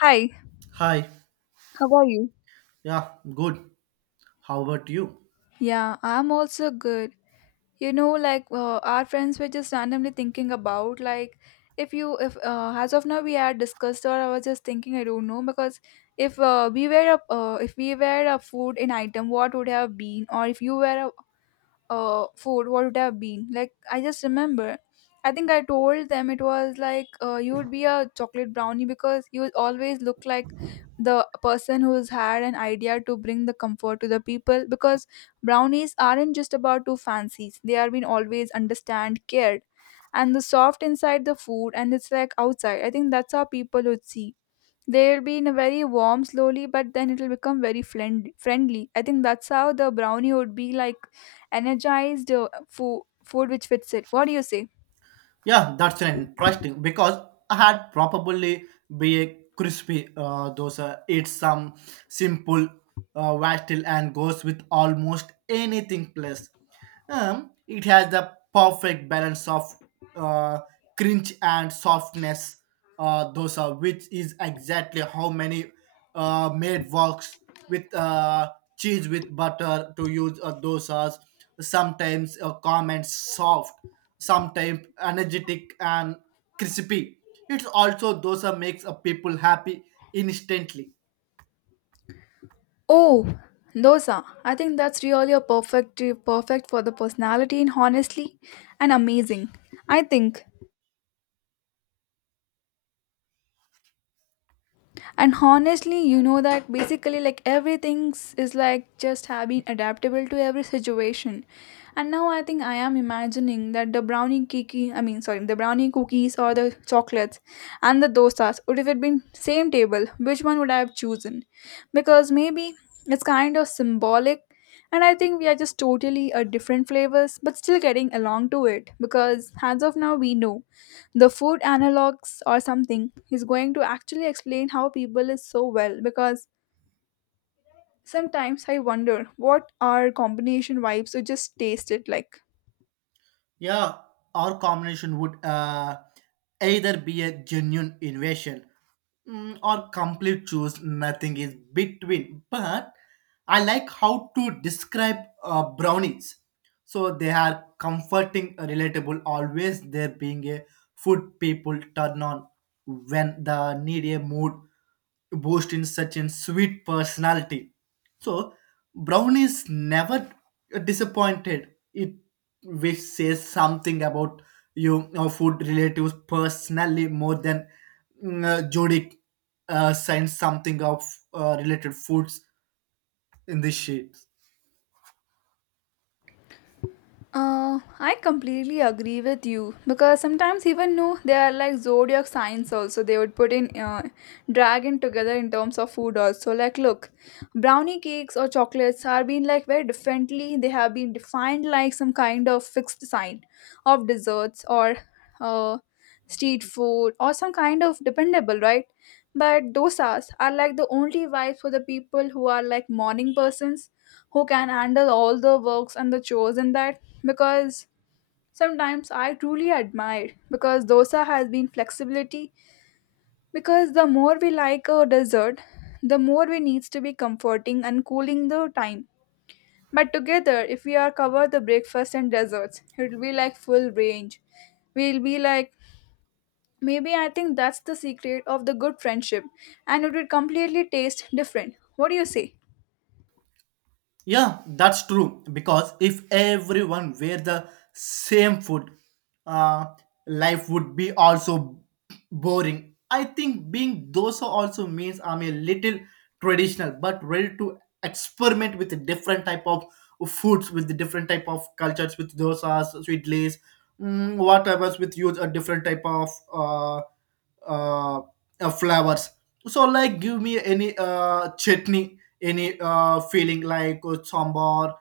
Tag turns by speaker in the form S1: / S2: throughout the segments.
S1: Hi,
S2: Hi.
S1: how are you?
S2: Yeah, good. How about you?
S1: Yeah, I'm also good. You know, like our friends were just randomly thinking about like if you if as of now we had discussed, or I was just thinking, I don't know, because if we were a if we were a food in item, what would have been? Or if you were a food, what would have been? Like, I just remember. I think I told them it was like you would be a chocolate brownie because you would always look like the person who's had an idea to bring the comfort to the people, because brownies aren't just about two fancies. They are being always understand, cared, and the soft inside the food and it's like outside. I think that's how people would see they'll be in a very warm slowly, but then it'll become very friendly. I think that's how the brownie would be like energized, food, which fits it. What do you say?
S2: Yeah, that's interesting because I had probably be a crispy dosa. It's some simple vegetable and goes with almost anything plus. It has the perfect balance of uh, crunch and softness dosa, which is exactly how many made works with cheese with butter to use dosas. Sometimes comments soft, sometimes energetic and crispy. It's also dosa makes a people happy instantly.
S1: Oh, dosa. I think that's really a perfect for the personality, and honestly and amazing. I think and honestly, you know that basically like everything is like just have been adaptable to every situation. And now I think I am imagining that the brownie cookie, I mean sorry, the brownie cookies or the chocolates and the dosas would have been same table, which one would I have chosen? Because maybe it's kind of symbolic, and I think we are just totally different flavors but still getting along to it, because as of now we know the food analogs or something is going to actually explain how people is so well, because sometimes I wonder what are combination vibes or just taste it like.
S2: Yeah, our combination would either be a genuine innovation, or complete choose. Nothing is between. But I like how to describe brownies. So they are comforting, relatable, always there being a food people turn on when the need a mood boost in such a sweet personality. So Brown is never disappointed. It which says something about food relatives personally more than Jodic signs something of related foods in this sheet.
S1: I completely agree with you because sometimes even though they are like zodiac signs also, they would put in dragon together in terms of food also, like look, brownie cakes or chocolates are being like very differently, they have been defined like some kind of fixed sign of desserts or uh, street food or some kind of dependable, right? But dosas are like the only vibes for the people who are like morning persons, who can handle all the works and the chores in that, because sometimes I truly admire because dosa has been flexibility, because the more we like a dessert, the more we needs to be comforting and cooling the time. But together if we are cover the breakfast and desserts it will be like full range. We'll be like, maybe I think that's the secret of the good friendship, and it will completely taste different. What do you say?
S2: Yeah, that's true. Because if everyone were the same food, uh, life would be also boring. I think being dosa also means I'm a little traditional, but ready to experiment with the different type of foods, with the different type of cultures, with dosas, sweetlays, whatever's with use a different type of uh, flowers. So, like, give me any chutney, any feeling like sambar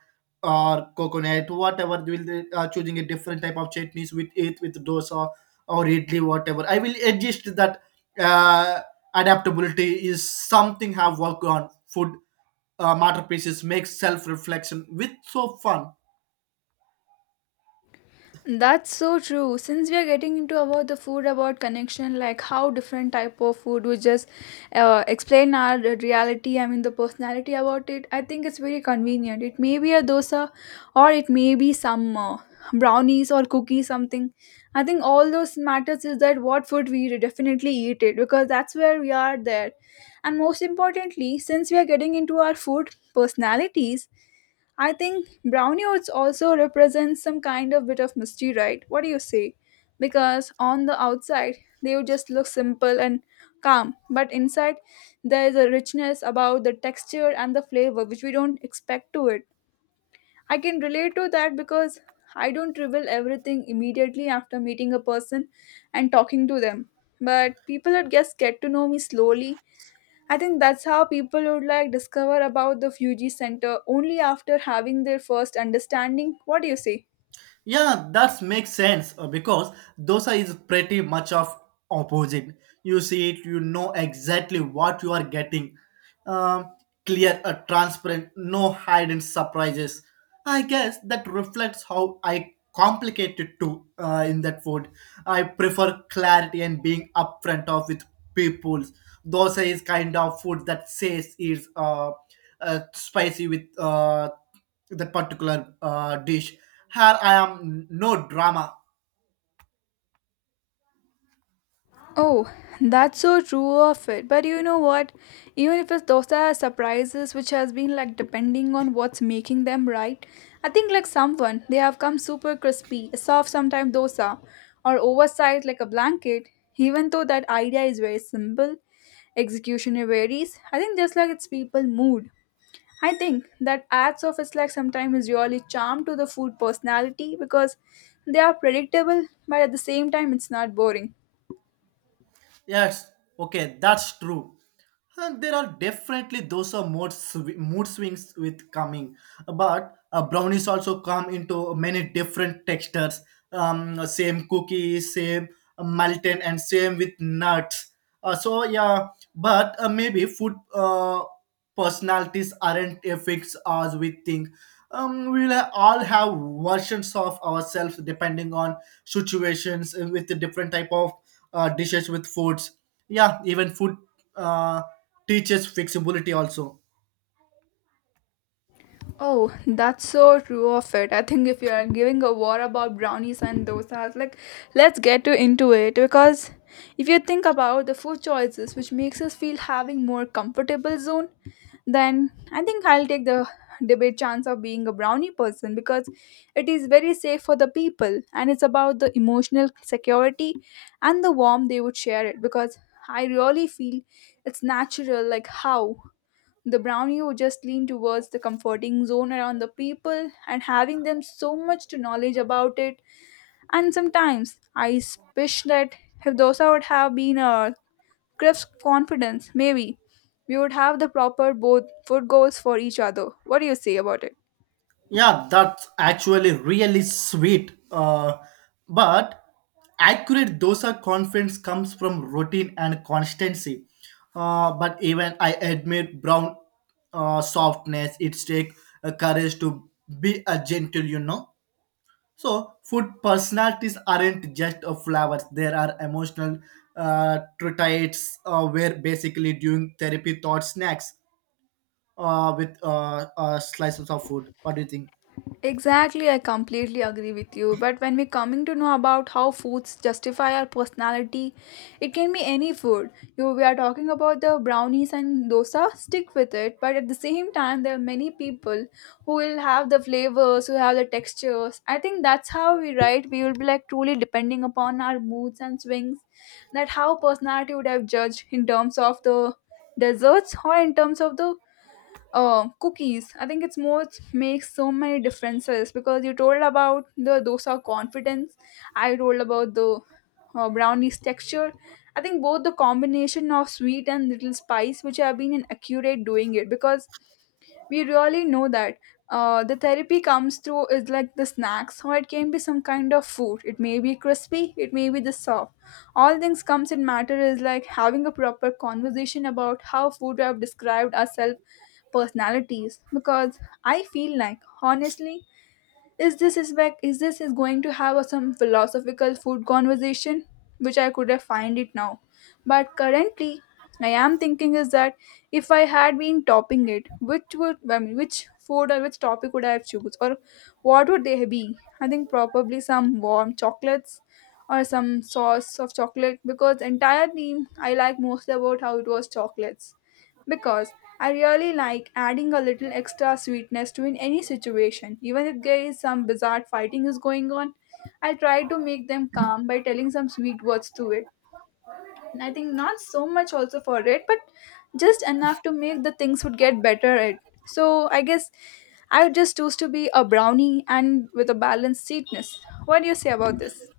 S2: or coconut, whatever will they, choosing a different type of chutneys with it with dosa or idli, whatever I will adjust that. uh, Adaptability is something have worked on food masterpieces makes self reflection with so fun.
S1: That's so true. Since we are getting into about the food about connection, like how different type of food we just explain our reality. I mean the personality about it. I think it's very convenient. It may be a dosa, or it may be some brownies or cookies something. I think all those matters is that what food we definitely eat it, because that's where we are there, and most importantly, since we are getting into our food personalities, I think brownie oats also represents some kind of bit of mystery, right? What do you say? Because on the outside, they would just look simple and calm, but inside there is a richness about the texture and the flavor which we don't expect to it. I can relate to that because I don't reveal everything immediately after meeting a person and talking to them. But people at guess get to know me slowly. I think that's how people would like discover about the Fuji Center only after having their first understanding. What do you say?
S2: Yeah, that makes sense because dosa is pretty much of opposite. You see it, you know exactly what you are getting. Um, Clear, transparent, no hidden surprises. I guess that reflects how I complicate it too in that food. I prefer clarity and being upfront of with people. Dosa is kind of food that says is spicy with that particular dish. Here I am, no drama.
S1: Oh, that's so true of it. But you know what? Even if it's those are surprises which has been like depending on what's making them right, I think like someone they have come super crispy, a soft sometimes dosa, or oversized like a blanket. Even though that idea is very simple, execution varies. I think just like it's people mood. I think that ads of it's like sometimes is really charm to the food personality, because they are predictable, but at the same time, it's not boring.
S2: Yes, okay, that's true. And there are definitely those are mood, mood swings with coming, but brownies also come into many different textures. Same cookie, same malted, and same with nuts. So yeah, but maybe food. Personalities aren't a fixed as we think. We'll all have versions of ourselves depending on situations with the different type of dishes with foods. Yeah, even food uh, teaches flexibility also.
S1: Oh, that's so true of it. I think if you are giving a war about brownies and dosas, like let's get to into it, because if you think about the food choices, which makes us feel having more comfortable zone, then I think I'll take the debate chance of being a brownie person, because it is very safe for the people and it's about the emotional security and the warmth they would share it, because I really feel it's natural like how the brownie would just lean towards the comforting zone around the people and having them so much to knowledge about it. And sometimes I wish that if dosa would have been a craves confidence, maybe we would have the proper both food goals for each other. What do you say about it?
S2: Yeah, that's actually really sweet. But accurate dosa confidence comes from routine and constancy. But even I admit brown softness. It's take a courage to be a gentle. So food personalities aren't just a flowers. There are emotional traits where basically doing therapy thought snacks with slices of food. What do you think?
S1: Exactly, I completely agree with you. But when we coming to know about how foods justify our personality, it can be any food. You we are talking about the brownies and dosa, stick with it. But at the same time, there are many people who will have the flavors, who have the textures. I think that's how we write. We will be like truly depending upon our moods and swings. That how personality would have judged in terms of the desserts or in terms of the cookies. I think it's more makes so many differences because you told about the dosa confidence. I told about the brownies texture. I think both the combination of sweet and little spice, which have been an accurate doing it, because we really know that the therapy comes through is like the snacks, or it can be some kind of food, it may be crispy, it may be the soft. All things comes in matter is like having a proper conversation about how food have described ourselves personalities, because I feel like honestly is this is back is this is going to have a, some philosophical food conversation which I could have find it now, but currently I am thinking is that if I had been topping it, which would, I mean which food or which topic would I have choose, or what would they be? I think probably some warm chocolates or some sauce of chocolate, because entirely I like mostly about how it was chocolates, because I really like adding a little extra sweetness to in any situation, even if there is some bizarre fighting is going on. I try to make them calm by telling some sweet words to it. And I think not so much also for it, but just enough to make the things would get better at. So I guess I would just choose to be a brownie and with a balanced sweetness. What do you say about this?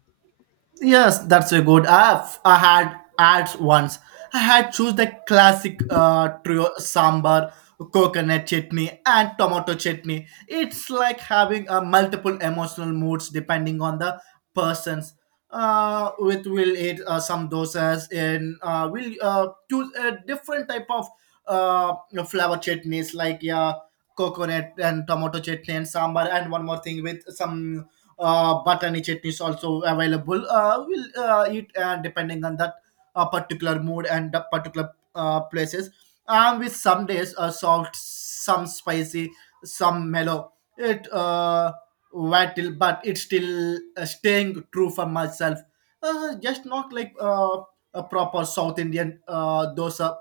S2: Yes, that's a good. I had ads once. I had choose the classic trio sambar, coconut chutney, and tomato chutney. It's like having multiple emotional moods depending on the persons. With will eat some dosas and will choose a different type of uh, flower chutneys like yeah, coconut and tomato chutney and sambar and one more thing with some button chutney is also available. We'll eat depending on that particular mood and the particular places. And with some days soft, some spicy, some mellow. It vital, but it's still staying true for myself. Just not like a proper South Indian dosa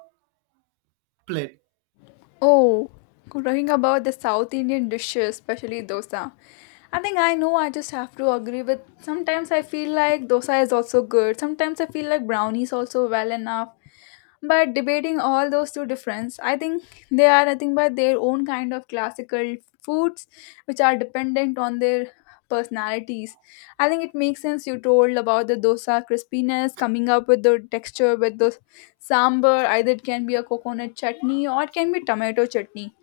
S2: plate.
S1: Oh, talking about the South Indian dishes, especially dosa. I think I know I just have to agree with, sometimes I feel like dosa is also good, sometimes I feel like brownies also well enough. But debating all those two difference, I think they are nothing but their own kind of classical foods, which are dependent on their personalities. I think it makes sense you told about the dosa crispiness coming up with the texture with the sambar. Either it can be a coconut chutney or it can be tomato chutney.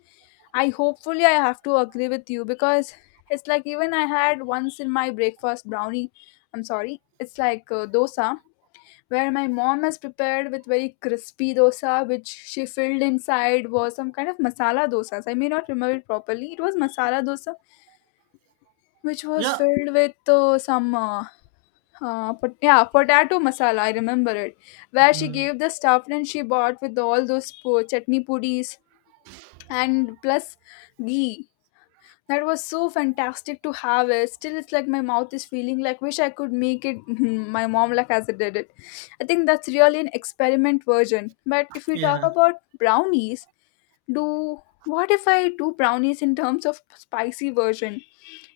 S1: I hopefully I have to agree with you, because it's like even I had once in my breakfast brownie. I'm sorry, it's like dosa, where my mom has prepared with very crispy dosa, which she filled inside was some kind of masala dosas. I may not remember it properly. It was masala dosa, which was
S2: Yeah.
S1: filled with some. Yeah, potato masala. I remember it. Where she
S2: Mm.
S1: gave the stuff and she bought with all those chutney pudis and plus ghee, that was so fantastic to have it. Still, it's like my mouth is feeling like wish I could make it my mom like as I did it. I think that's really an experiment version. But if we talk
S2: Yeah.
S1: about brownies, do what if I do brownies in terms of spicy version?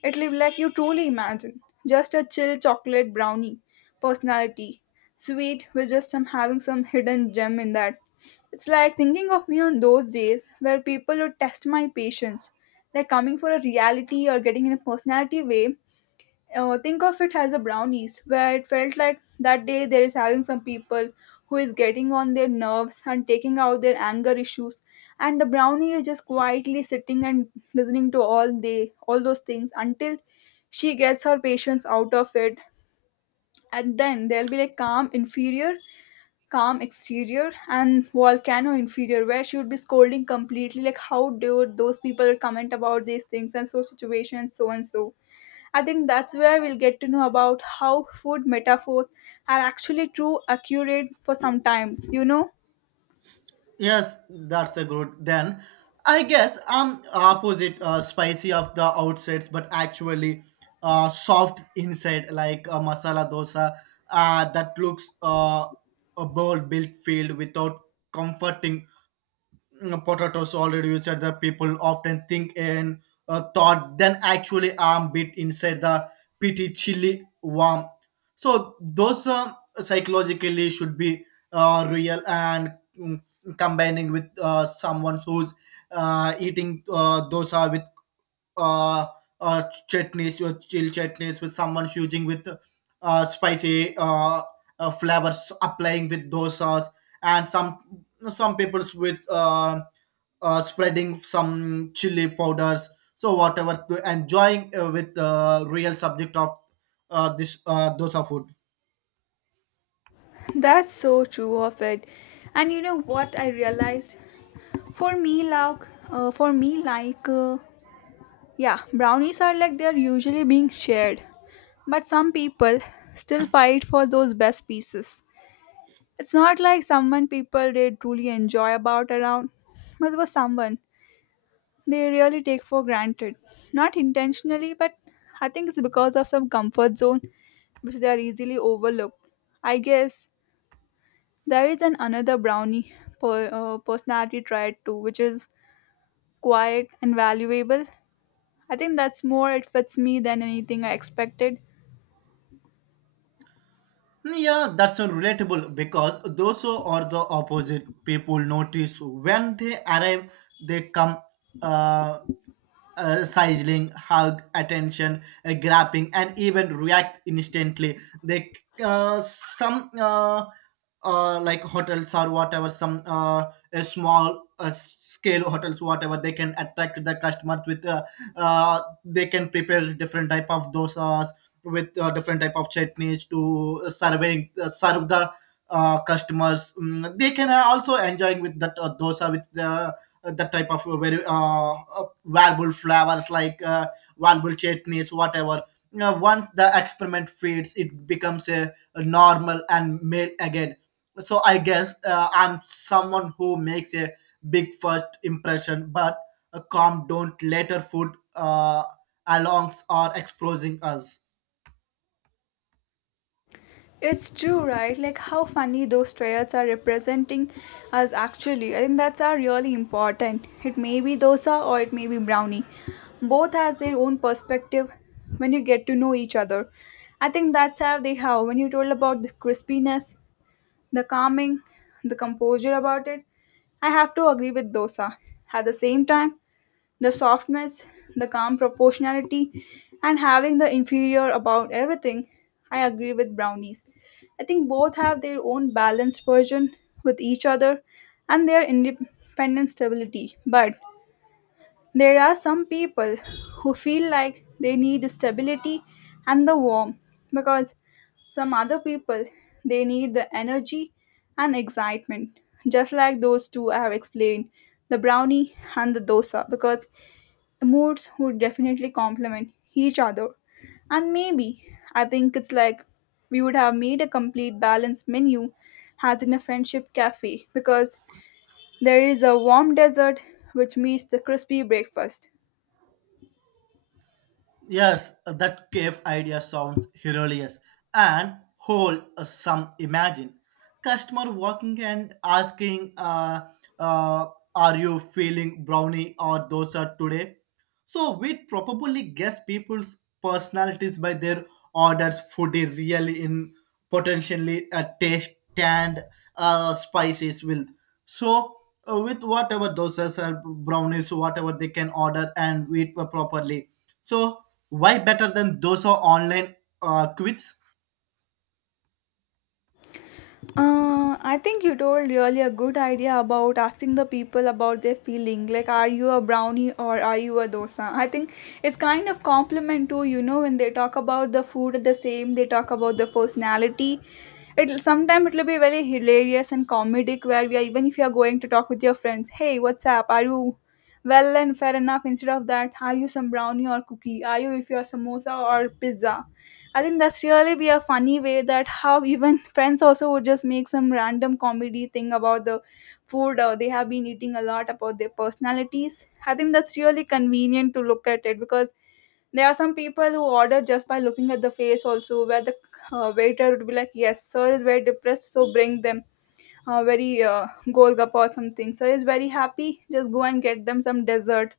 S1: It'll be like you truly imagine. Just a chill chocolate brownie personality. Sweet with just some having some hidden gem in that. It's like thinking of me on those days where people would test my patience, like coming for a reality or getting in a personality way. Think of it as a brownies, where it felt like that day there is having some people who is getting on their nerves and taking out their anger issues, and the brownie is just quietly sitting and listening to all those things until she gets her patience out of it, and then there'll be like calm inferior, calm exterior, and volcano inferior, where she would be scolding completely like how dare those people comment about these things and so situation and so and so. I think that's where we'll get to know about how food metaphors are actually true accurate for sometimes.
S2: Yes, that's a good. Then I guess I'm opposite spicy of the outsides, but actually soft inside, like a masala dosa that looks a bowl built filled without comforting, potatoes already you said that people often think, and thought than actually arm bit inside the pity chili warm, so those, psychologically should be real and mm, combining with someone who's eating dosa with uh, uh, chutneys or chill chutneys with someone using with spicy flavors applying with dosas, and some people's with spreading some chili powders, so whatever to enjoying with real subject of this dosa food.
S1: That's so true of it. And you know what I realized, for me, yeah, brownies are like they're usually being shared, but some people still fight for those best pieces. It's not like someone people they truly enjoy about around, but it was someone they really take for granted. Not intentionally, but I think it's because of some comfort zone which they are easily overlooked. I guess there is an another brownie personality trait too, which is quiet and valuable. I think that's more it fits me than anything I expected.
S2: Yeah, that's so relatable because those who are the opposite people notice when they arrive, they come uh, sizzling, hug, attention, grabbing, and even react instantly. They some. Like hotels or whatever some a small scale hotels, whatever they can attract the customers with they can prepare different type of dosas with different type of chutneys to serving serve the customers. Mm, they can also enjoying with that dosa with the that type of very valuable flavors like valuable chutneys, whatever. You know, once the experiment feeds, it becomes a normal and male again. So I guess I'm someone who makes a big first impression, but a calm don't later food alarms are exposing us.
S1: It's true, right? Like how funny those traits are representing us actually. I think that's are really important. It may be dosa or it may be brownie. Both has their own perspective when you get to know each other. I think that's how they have. When you told about the crispiness, the calming, the composure about it, I have to agree with dosa. At the same time, the softness, the calm proportionality, and having the inferior about everything. I agree with brownies. I think both have their own balanced version with each other and their independent stability. But there are some people who feel like they need stability and the warmth, because some other people they need the energy and excitement, just like those two I have explained, the brownie and the dosa, because moods would definitely complement each other. And maybe I think it's like we would have made a complete balanced menu as in a friendship cafe, because there is a warm dessert which meets the crispy breakfast.
S2: Yes, that cave idea sounds hilarious and whole some imagine. Customer walking and asking, uh, are you feeling brownie or dosa today? So we'd probably guess people's personalities by their orders, food they really in potentially a taste and spices will. So with whatever dosas or brownies, whatever they can order and eat properly, so why better than those are online quiz?
S1: I think you told really a good idea about asking the people about their feeling. Like, are you a brownie or are you a dosa? I think it's kind of compliment to you know when they talk about the food the same, they talk about the personality. It'll sometimes it'll be very hilarious and comedic, where we are even if you are going to talk with your friends, hey, what's up? Are you well and fair enough? Instead of that, are you some brownie or cookie? Are you if you are samosa or pizza? I think that's really be a funny way that how even friends also would just make some random comedy thing about the food they have been eating a lot about their personalities. I think that's really convenient to look at it, because there are some people who order just by looking at the face also, where the waiter would be like, yes, sir is very depressed, so bring them very golgappa or something. Sir is very happy, just go and get them some dessert.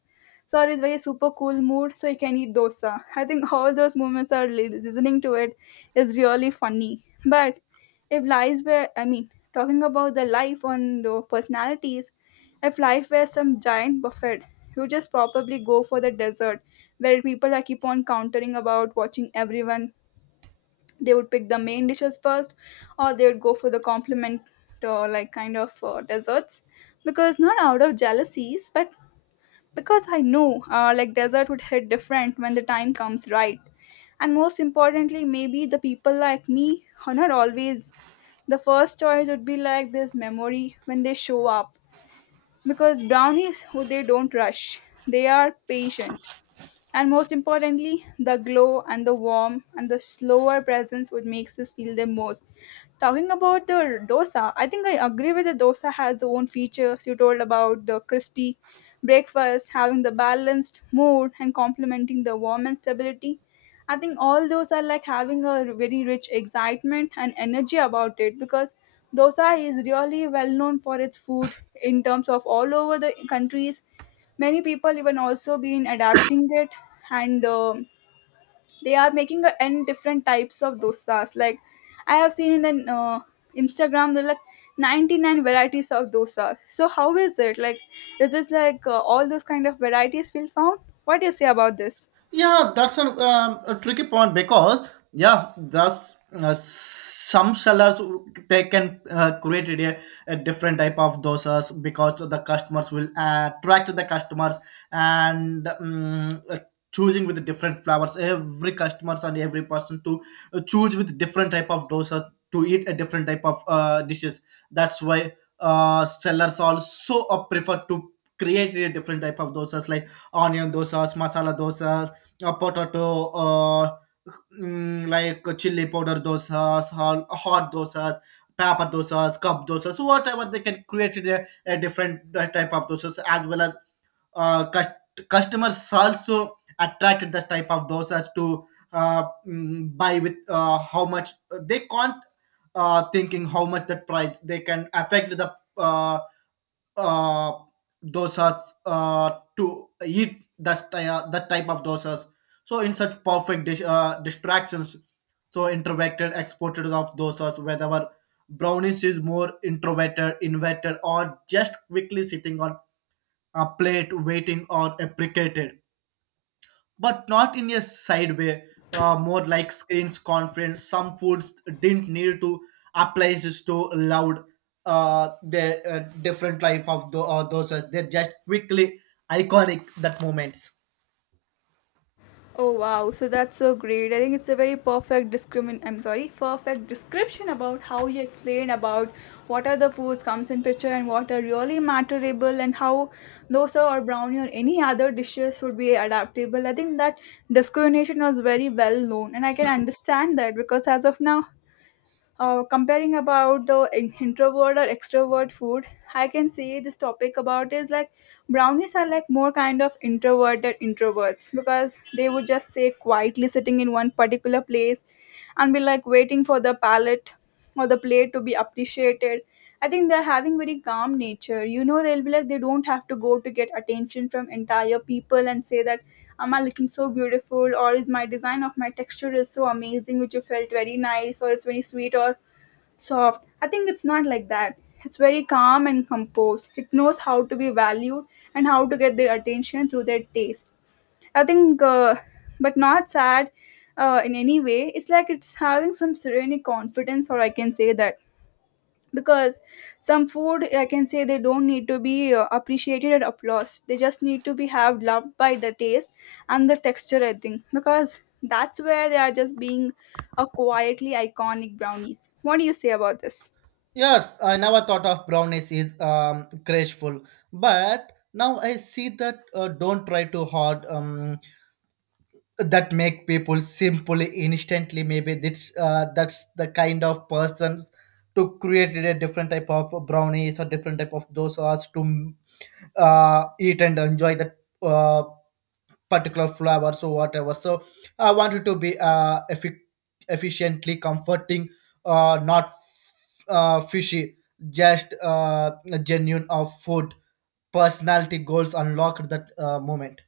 S1: So it's very super cool mood, so you can eat dosa. I think all those moments are listening to it is really funny. But if lives were, I mean, talking about the life on the personalities, if life were some giant buffet, you just probably go for the dessert, where people are keep on countering about watching everyone, they would pick the main dishes first, or they would go for the compliment, or like kind of desserts, because not out of jealousies, but because I know like desert would hit different when the time comes, right. And most importantly, maybe the people like me are not always the first choice would be like this memory when they show up, because brownies who they don't rush, they are patient, and most importantly, the glow and the warmth and the slower presence which makes us feel the most. Talking about the dosa, I think I agree with the dosa has the own features you told about the crispy breakfast, having the balanced mood and complementing the warm and stability. I think all those are like having a very rich excitement and energy about it, because dosa is really well known for its food in terms of all over the countries. Many people even also been adapting it, and they are making a n different types of dosas. Like, I have seen in the Instagram there are like 99 varieties of dosa. So how is it like, is this like all those kind of varieties will found? What do you say about this?
S2: Yeah, that's a tricky point because yeah, thus some sellers they can create a different type of dosas because the customers will attract the customers, and choosing with different flowers. Every customers and every person to choose with different type of dosas to eat a different type of dishes. That's why sellers also prefer to create a different type of dosas like onion dosas, masala dosas, potato, like chili powder dosas, hot, hot dosas, pepper dosas, cup dosas, whatever they can create a different type of dosas, as well as uh, cus- customers also attracted this type of dosas to buy with how much they can't thinking how much that price they can affect the uh, dosas to eat that that type of dosas, so in such perfect distractions, so introverted exported of those us whether brownies is more introverted, inverted, or just quickly sitting on a plate waiting or applicated, but not in a side way. More like screens conference. Some foods didn't need to appliances to loud. The different type of those. They're just quickly iconic that moments.
S1: Oh wow, so that's so great. I think it's a very perfect discrimin I'm sorry, perfect description about how you explain about what are the foods comes in picture and what are really matterable and how dosa or brownie or any other dishes would be adaptable. I think that discrimination was very well known and I can understand that, because as of now comparing about the introvert or extrovert food, I can say this topic about is like brownies are like more kind of introverted introverts, because they would just say quietly sitting in one particular place and be like waiting for the palate or the plate to be appreciated. I think they're having very calm nature, you know, they'll be like they don't have to go to get attention from entire people and say that am I looking so beautiful, or is my design of my texture is so amazing which you felt very nice, or it's very sweet or soft. I think it's not like that. It's very calm and composed. It knows how to be valued and how to get their attention through their taste. I think, uh, but not sad in any way. It's like it's having some serene confidence, or I can say that. Because some food, I can say they don't need to be appreciated and applause. They just need to be have loved by the taste and the texture, I think. Because that's where they are just being a quietly iconic brownies. What do you say about this?
S2: Yes, I never thought of brownies is graceful, but now I see that don't try too hard. That make people simply instantly, maybe that's the kind of persons to create a different type of brownies or different type of dosas to eat and enjoy that uh, particular flavors or whatever. So I want it to be efficiently comforting, not fishy, just genuine of food personality goals unlocked that moment.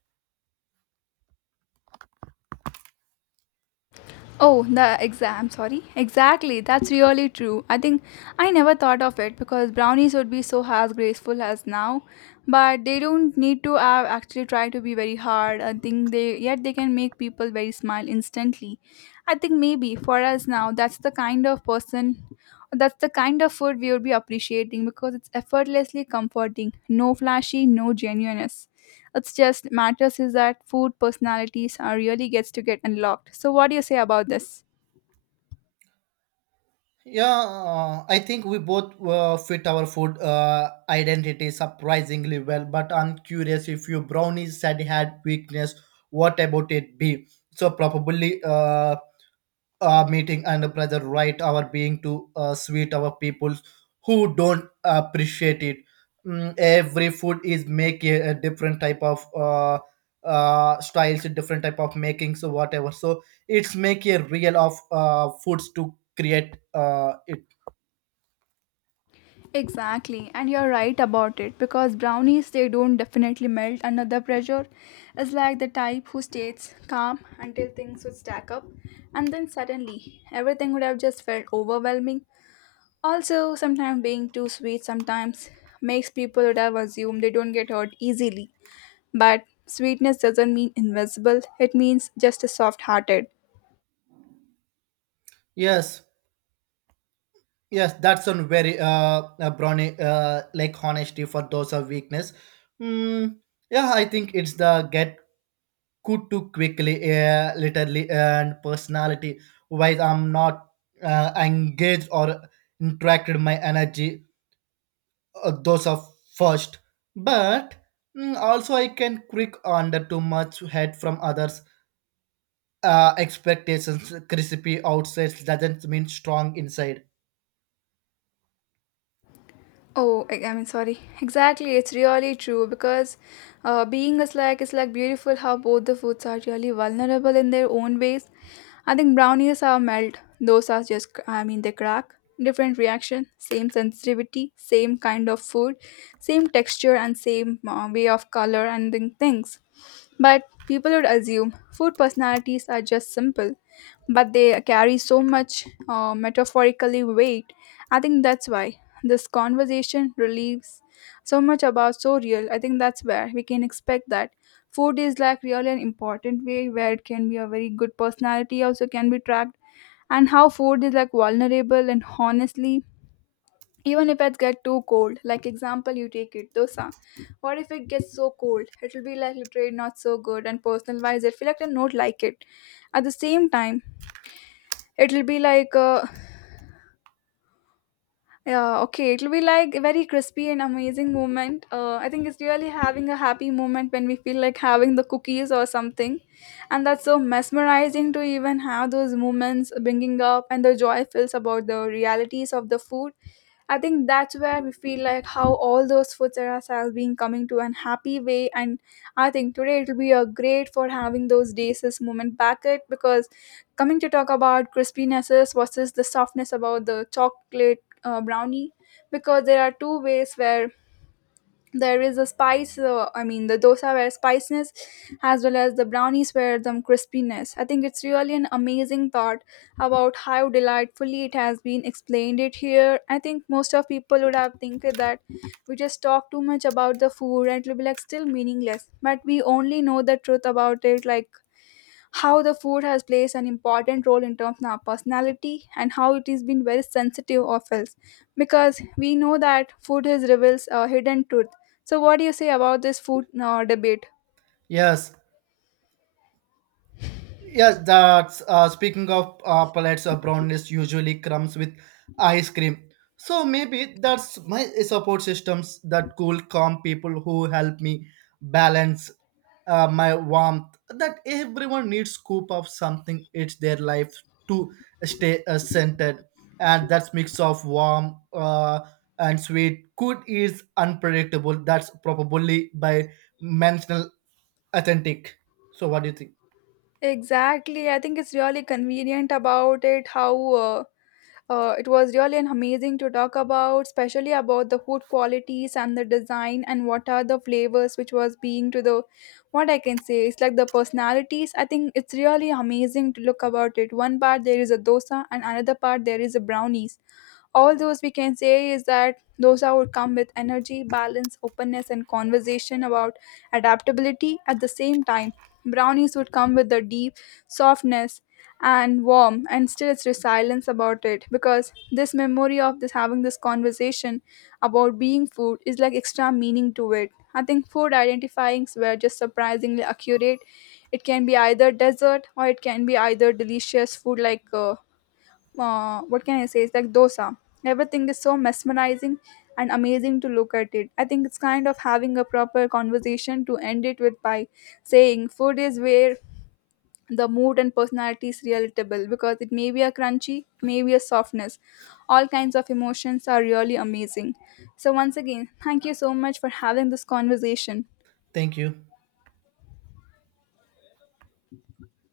S1: Oh, the exam, sorry. Exactly, that's really true. I think I never thought of it, because brownies would be so as graceful as now, but they don't need to have actually try to be very hard. I think they yet they can make people very smile instantly. I think maybe for us now that's the kind of person, that's the kind of food we would be appreciating, because it's effortlessly comforting, no flashy, no genuineness. It's just matters is that food personalities are really gets to get unlocked. So what do you say about this?
S2: Yeah, I think we both fit our food identity surprisingly well. But I'm curious, if your brownies said had weakness, what about it be? So probably our meeting and brother right our being to sweet our people who don't appreciate it. Every food is make a different type of styles, a different type of makings or whatever. So it's make a real of foods to create it.
S1: Exactly, and you're right about it, because brownies they don't definitely melt under the pressure. It's like the type who stays calm until things would stack up, and then suddenly everything would have just felt overwhelming. Also, sometimes being too sweet sometimes makes people would have assumed they don't get hurt easily. But sweetness doesn't mean invisible, it means just a soft hearted.
S2: Yes, yes, that's a very brownie like honesty for those of weakness. Mm, yeah, I think it's the get good too quickly, literally, and personality. While I'm not engaged or interacted my energy, those are first. But also I can quick under too much head from others. Expectations crispy outside doesn't mean strong inside.
S1: Oh, I mean, sorry. Exactly, it's really true because being a slack is like beautiful how both the foods are really vulnerable in their own ways. I think brownies are melt; those are just, I mean, they crack. Different reaction, same sensitivity, same kind of food, same texture, and same way of color and then things. But people would assume food personalities are just simple, but they carry so much metaphorically weight. I think that's why this conversation relieves so much about so real. I think that's where we can expect that food is like really an important way, where it can be a very good personality also can be tracked, and how food is like vulnerable and honestly even if it get too cold. Like example you take it dosa, what if it gets so cold, it will be like literally not so good and personal wise I feel like I not like it. At the same time, it will be like yeah, okay, it will be like a very crispy and amazing moment. I think it's really having a happy moment when we feel like having the cookies or something, and that's so mesmerizing to even have those moments bringing up and the joy feels about the realities of the food. I think that's where we feel like how all those foods are has been coming to an happy way, and I think today it'll be a great for having those days this moment back it, because coming to talk about crispinesses versus the softness about the chocolate brownie, because there are two ways, where there is a spice I mean the dosa where spiciness, as well as the brownies where the crispiness. I think it's really an amazing thought about how delightfully it has been explained it here. I think most of people would have think that we just talk too much about the food, and it will be like still meaningless, but we only know the truth about it, like how the food has plays an important role in terms of our personality, and how it has been very sensitive of health, because we know that food is reveals a hidden truth. So what do you say about this food debate?
S2: Yes, yes, that's speaking of palettes of brownness usually comes with ice cream. So maybe that's my support systems, that cool, calm people who help me balance my warmth. That everyone needs scoop of something. It's their life to stay centered, and that's mix of warm and sweet. Good is unpredictable. That's probably by mental authentic. So what do you think?
S1: Exactly, I think it's really convenient about it how it was really an amazing to talk about, especially about the food qualities and the design and what are the flavors which was being to the what I can say. It's like the personalities. I think it's really amazing to look about it. One part there is a dosa and another part there is a brownies, all those we can say is that those would come with energy, balance, openness, and conversation about adaptability. At the same time, brownies would come with the deep softness and warm and still it's resilience about it, because this memory of this having this conversation about being food is like extra meaning to it. I think food identifyings were just surprisingly accurate. It can be either dessert or it can be either delicious food, like what can I say? It's like dosa. Everything is so mesmerizing and amazing to look at it. I think it's kind of having a proper conversation to end it with by saying food is where the mood and personality is relatable, because it may be a crunchy, it may be a softness. All kinds of emotions are really amazing. So, once again, thank you so much for having this conversation.
S2: Thank you.